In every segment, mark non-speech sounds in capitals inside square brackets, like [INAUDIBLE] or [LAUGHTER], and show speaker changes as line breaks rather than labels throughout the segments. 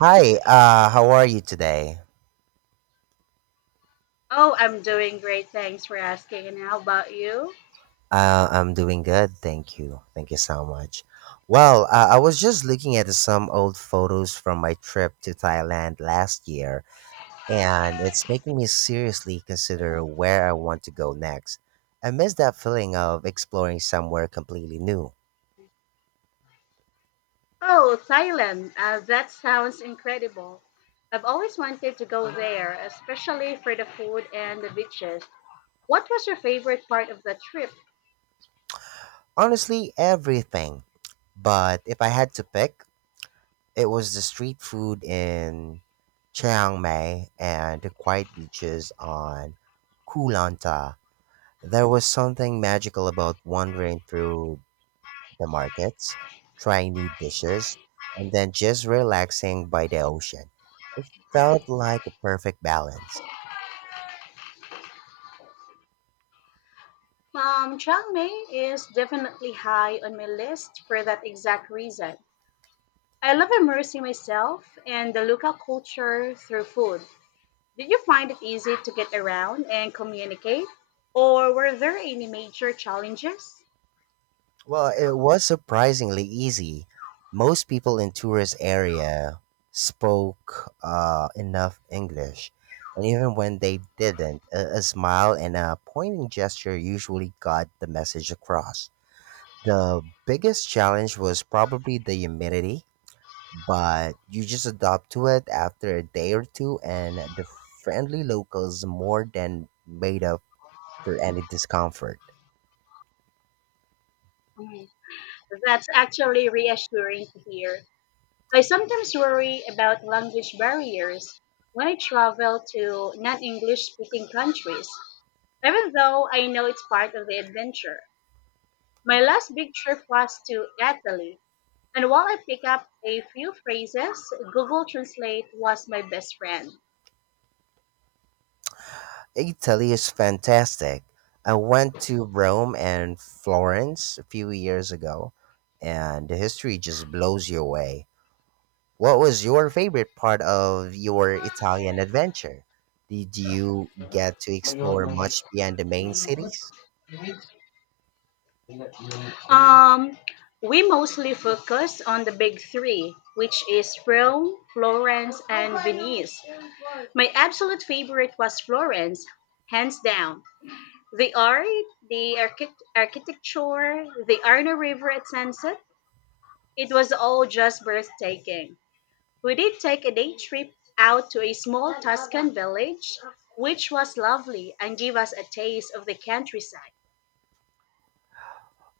Hi, how are you today?
Oh, I'm doing great. Thanks for asking. And how about you?
I'm doing good, thank you. Thank you so much. Well, I was just looking at some old photos from my trip to Thailand last year, and it's making me seriously consider where I want to go next. I miss that feeling of exploring somewhere completely new.
Oh, Thailand. That sounds incredible. I've always wanted to go there, especially for the food and the beaches. What was your favorite part of the trip?
Honestly, everything. But if I had to pick, it was the street food in Chiang Mai and the quiet beaches on Koh Lanta. There was something magical about wandering through the markets, trying new dishes, and then just relaxing by the ocean. Felt like a perfect balance.
Chiang Mai is definitely high on my list for that exact reason. I love immersing myself in the local culture through food. Did you find it easy to get around and communicate? Or were there any major challenges?
Well, it was surprisingly easy. Most people in tourist area spoke enough English, and even when they didn't, a smile and a pointing gesture usually got the message across. The biggest challenge was probably the humidity, but you just adapt to it after a day or two, and the friendly locals more than made up for any discomfort.
That's actually reassuring to hear. I sometimes worry about language barriers when I travel to non English speaking countries, even though I know it's part of the adventure. My last big trip was to Italy, and while I picked up a few phrases, Google Translate was my best friend.
Italy is fantastic. I went to Rome and Florence a few years ago, and the history just blows you away. What was your favorite part of your Italian adventure? Did you get to explore much beyond the main cities?
Um, we mostly focus on the big three, which is Rome, Florence, and Venice. My absolute favorite was Florence, hands down. The art, the architecture, the Arno River at sunset, it was all just breathtaking. We did take a day trip out to a small Tuscan village, which was lovely and gave us a taste of the countryside.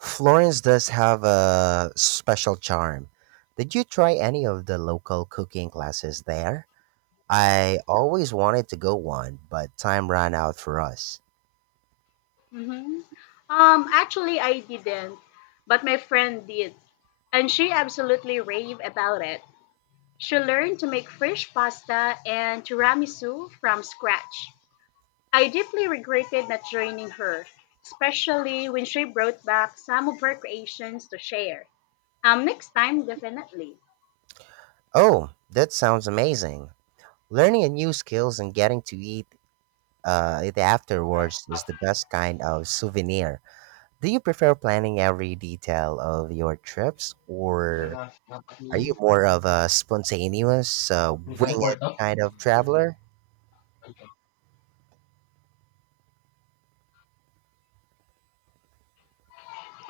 Florence does have a special charm. Did you try any of the local cooking classes there? I always wanted to go one, but time ran out for us.
Mm-hmm. Actually, I didn't, but my friend did, and she absolutely raved about it. She learned to make fresh pasta and tiramisu from scratch. I deeply regretted not joining her, especially when she brought back some of her creations to share. Next time, definitely.
Oh, that sounds amazing. Learning a new skills and getting to eat it afterwards is the best kind of souvenir. Do you prefer planning every detail of your trips, or are you more of a spontaneous, wing it kind of traveler?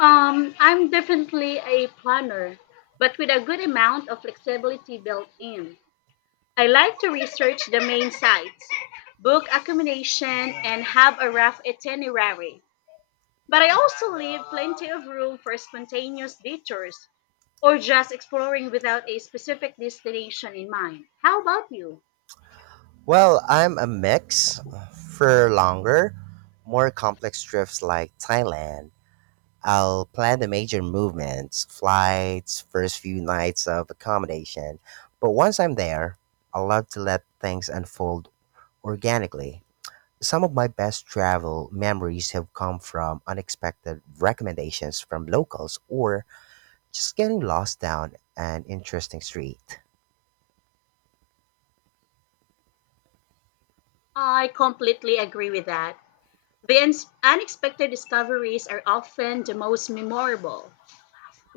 I'm definitely a planner, but with a good amount of flexibility built in. I like to research the main sites, book accommodation, and have a rough itinerary. But I also leave plenty of room for spontaneous detours or just exploring without a specific destination in mind. How about you?
Well, I'm a mix. For longer, more complex trips like Thailand, I'll plan the major movements, flights, first few nights of accommodation. But once I'm there, I love to let things unfold organically. Some of my best travel memories have come from unexpected recommendations from locals or just getting lost down an interesting street.
I completely agree with that. The unexpected discoveries are often the most memorable.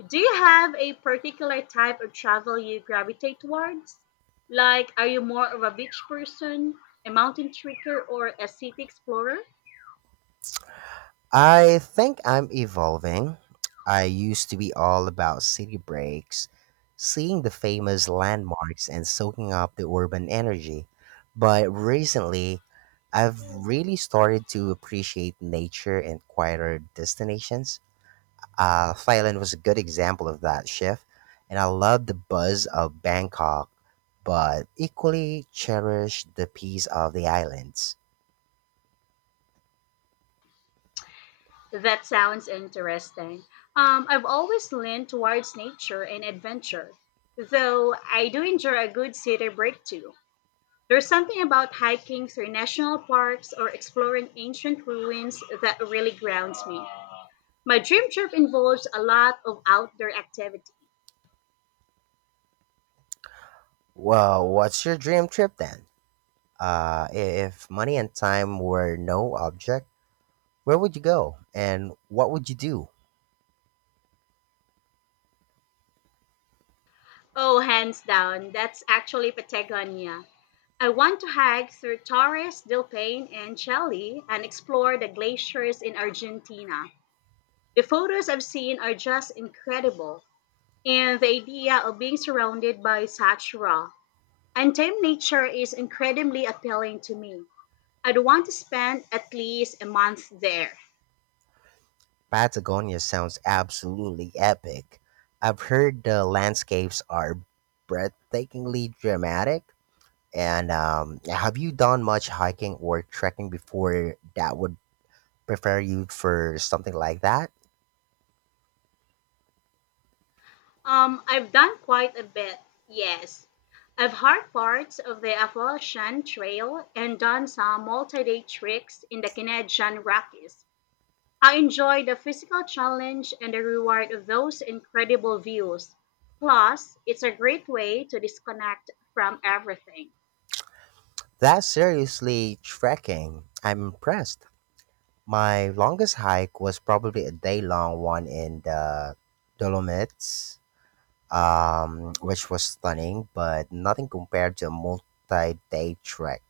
Do you have a particular type of travel you gravitate towards? Like, are you more of a beach person, a mountain trekker, or a city explorer?
I think I'm evolving. I used to be all about city breaks, seeing the famous landmarks and soaking up the urban energy. But recently, I've really started to appreciate nature and quieter destinations. Thailand was a good example of that shift, and I love the buzz of Bangkok, but equally cherish the peace of the islands.
That sounds interesting. I've always leaned towards nature and adventure, though I do enjoy a good city break too. There's something about hiking through national parks or exploring ancient ruins that really grounds me. My dream trip involves a lot of outdoor activities.
Well, what's your dream trip then? Uh, if money and time were no object, where would you go and what would you do?
Oh, hands down, that's actually Patagonia. I want to hike through Torres del Paine and Chile and explore the glaciers in Argentina. The photos I've seen are just incredible, and the idea of being surrounded by such raw, untamed nature is incredibly appealing to me. I'd want to spend at least a month there.
Patagonia sounds absolutely epic. I've heard the landscapes are breathtakingly dramatic. And have you done much hiking or trekking before that would prepare you for something like that?
I've done quite a bit, yes. I've hiked parts of the Appalachian Trail and done some multi day tricks in the Canadian Rockies. I enjoy the physical challenge and the reward of those incredible views. Plus, it's a great way to disconnect from everything.
That's seriously trekking. I'm impressed. My longest hike was probably a day long one in the Dolomites, which was stunning, but nothing compared to a multi day trek.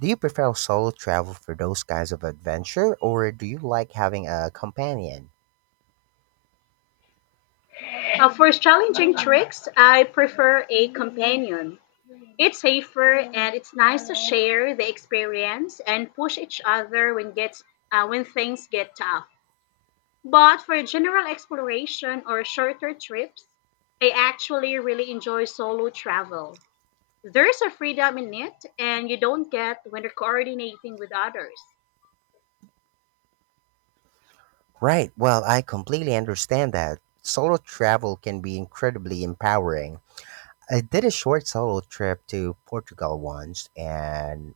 Do you prefer solo travel for those kinds of adventure, or do you like having a companion?
For challenging tricks, I prefer a companion. It's safer and it's nice to share the experience and push each other when things get tough. But for general exploration or shorter trips, I actually really enjoy solo travel. There's a freedom in it, and you don't get when you're coordinating with others.
Right, well, I completely understand that. Solo travel can be incredibly empowering. I did a short solo trip to Portugal once, and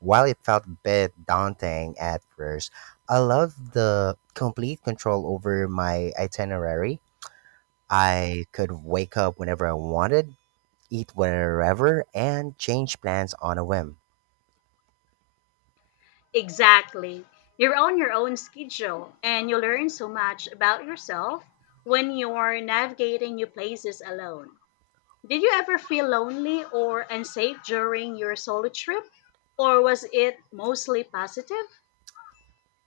while it felt a bit daunting at first, I loved the complete control over my itinerary. I could wake up whenever I wanted, eat wherever, and change plans on a whim.
Exactly. You're on your own schedule, and you learn so much about yourself when you're navigating new places alone. Did you ever feel lonely or unsafe during your solo trip, or was it mostly positive?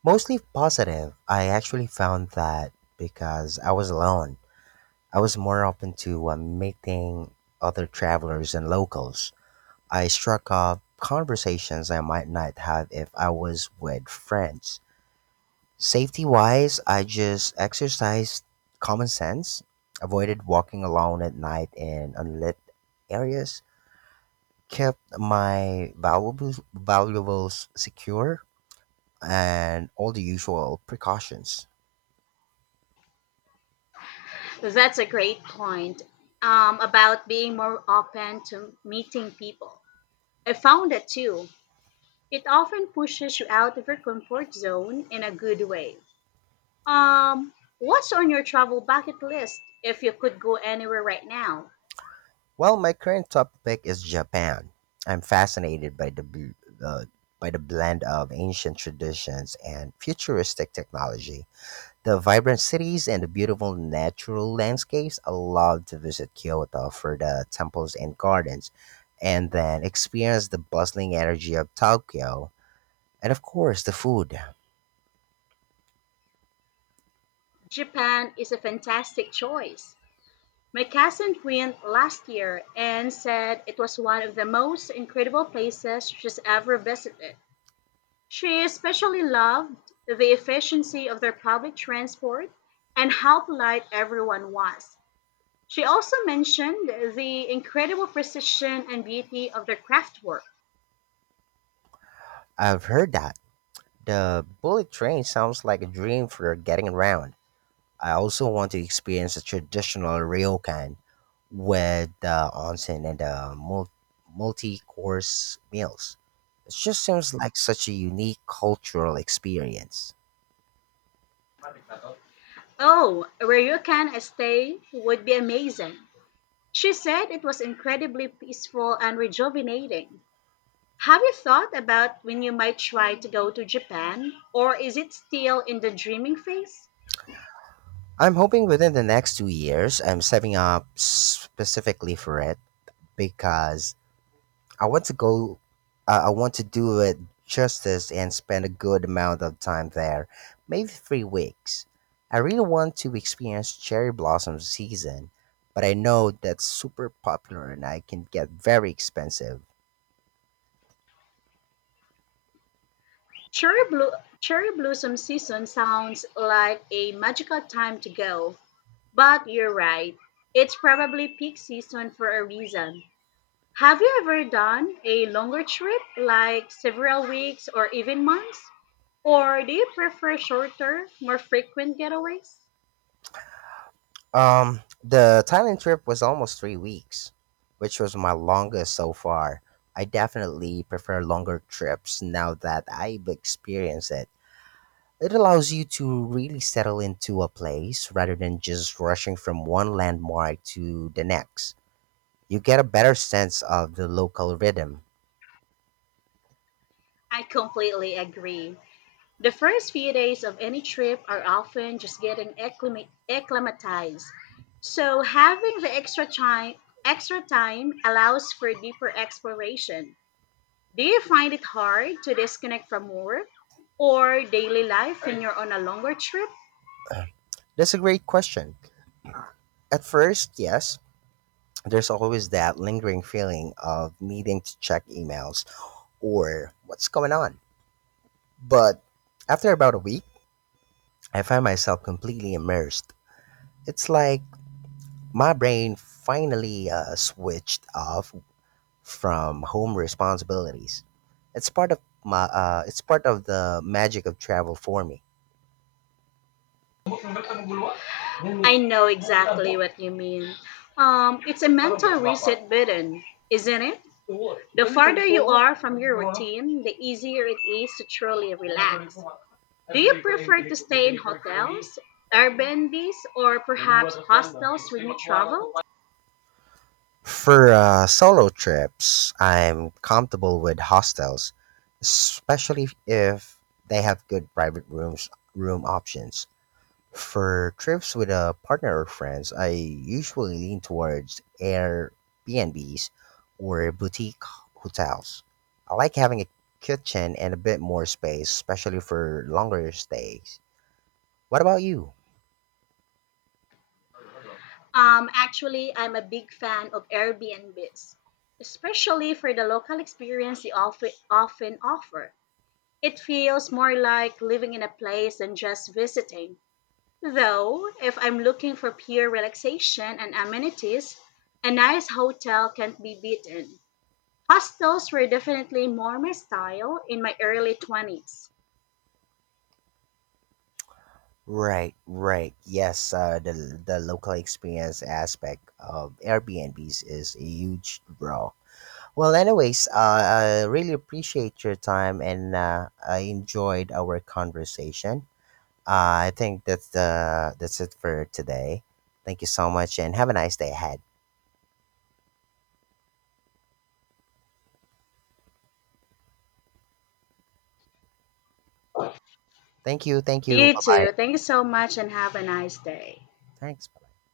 Mostly positive. I actually found that because I was alone, I was more open to meeting other travelers and locals. I struck up conversations I might not have if I was with friends. Safety wise, I just exercised common sense, avoided walking alone at night in unlit areas, kept my valuables secure, and all the usual precautions.
That's a great point about being more open to meeting people. I found that too. It often pushes you out of your comfort zone in a good way. Um, what's on your travel bucket list if you could go anywhere right now?
Well, my current topic is Japan. I'm fascinated by the uh, by the blend of ancient traditions and futuristic technology. The vibrant cities and the beautiful natural landscapes. I love to visit Kyoto for the temples and gardens and then experience the bustling energy of Tokyo. And of course, the food.
Japan is a fantastic choice. My cousin went last year and said it was one of the most incredible places she's ever visited. She especially loved the efficiency of their public transport and how polite everyone was. She also mentioned the incredible precision and beauty of their craftwork.
I've heard that. The bullet train sounds like a dream for getting around. I also want to experience the traditional ryokan with the onsen and the multi course meals. It just seems like such a unique cultural experience.
Oh, where you can stay would be amazing. She said it was incredibly peaceful and rejuvenating. Have you thought about when you might try to go to Japan, or is it still in the dreaming phase?
I'm hoping within the next 2 years, I'm setting up specifically for it because I want to go. I want to do it justice and spend a good amount of time there, maybe 3 weeks. I really want to experience cherry blossom season, but I know that's super popular and I can get very expensive.
Cherry, blo- Cherry blossom season sounds like a magical time to go, but you're right. It's probably peak season for a reason. Have you ever done a longer trip, like several weeks or even months? Or do you prefer shorter, more frequent getaways?
The Thailand trip was almost 3 weeks, which was my longest so far. I definitely prefer longer trips now that I've experienced it. It allows you to really settle into a place rather than just rushing from one landmark to the next. You get a better sense of the local rhythm.
I completely agree. The first few days of any trip are often just getting acclimatized. So having the extra time allows for deeper exploration. Do you find it hard to disconnect from work or daily life when you're on a longer trip?
[CLEARS THROAT] That's a great question. At first, yes, there's always that lingering feeling of needing to check emails or what's going on. But after about a week, I find myself completely immersed. It's like my brain finally switched off from home responsibilities. It's part of it's part of the magic of travel for me.
I know exactly what you mean. It's a mental reset button, isn't it? The farther you are from your routine, the easier it is to truly relax. Do you prefer to stay in hotels, Airbnbs, or perhaps hostels when you travel?
For solo trips, I'm comfortable with hostels, especially if they have good private room options. For trips with a partner or friends, I usually lean towards Airbnbs or boutique hotels. I like having a kitchen and a bit more space, especially for longer stays. What about you?
Actually, I'm a big fan of Airbnbs, especially for the local experience they often offer. It feels more like living in a place than just visiting. Though, if I'm looking for pure relaxation and amenities, a nice hotel can't be beaten. Hostels were definitely more my style in my early 20s.
Right, right. Yes, the local experience aspect of Airbnbs is a huge draw. Well, anyways, I really appreciate your time, and I enjoyed our conversation. I think that's it for today. Thank you so much and have a nice day ahead. Thank you, thank you.
You
Bye bye.
too. Thank you so much and have a nice day.
Thanks. Bye bye.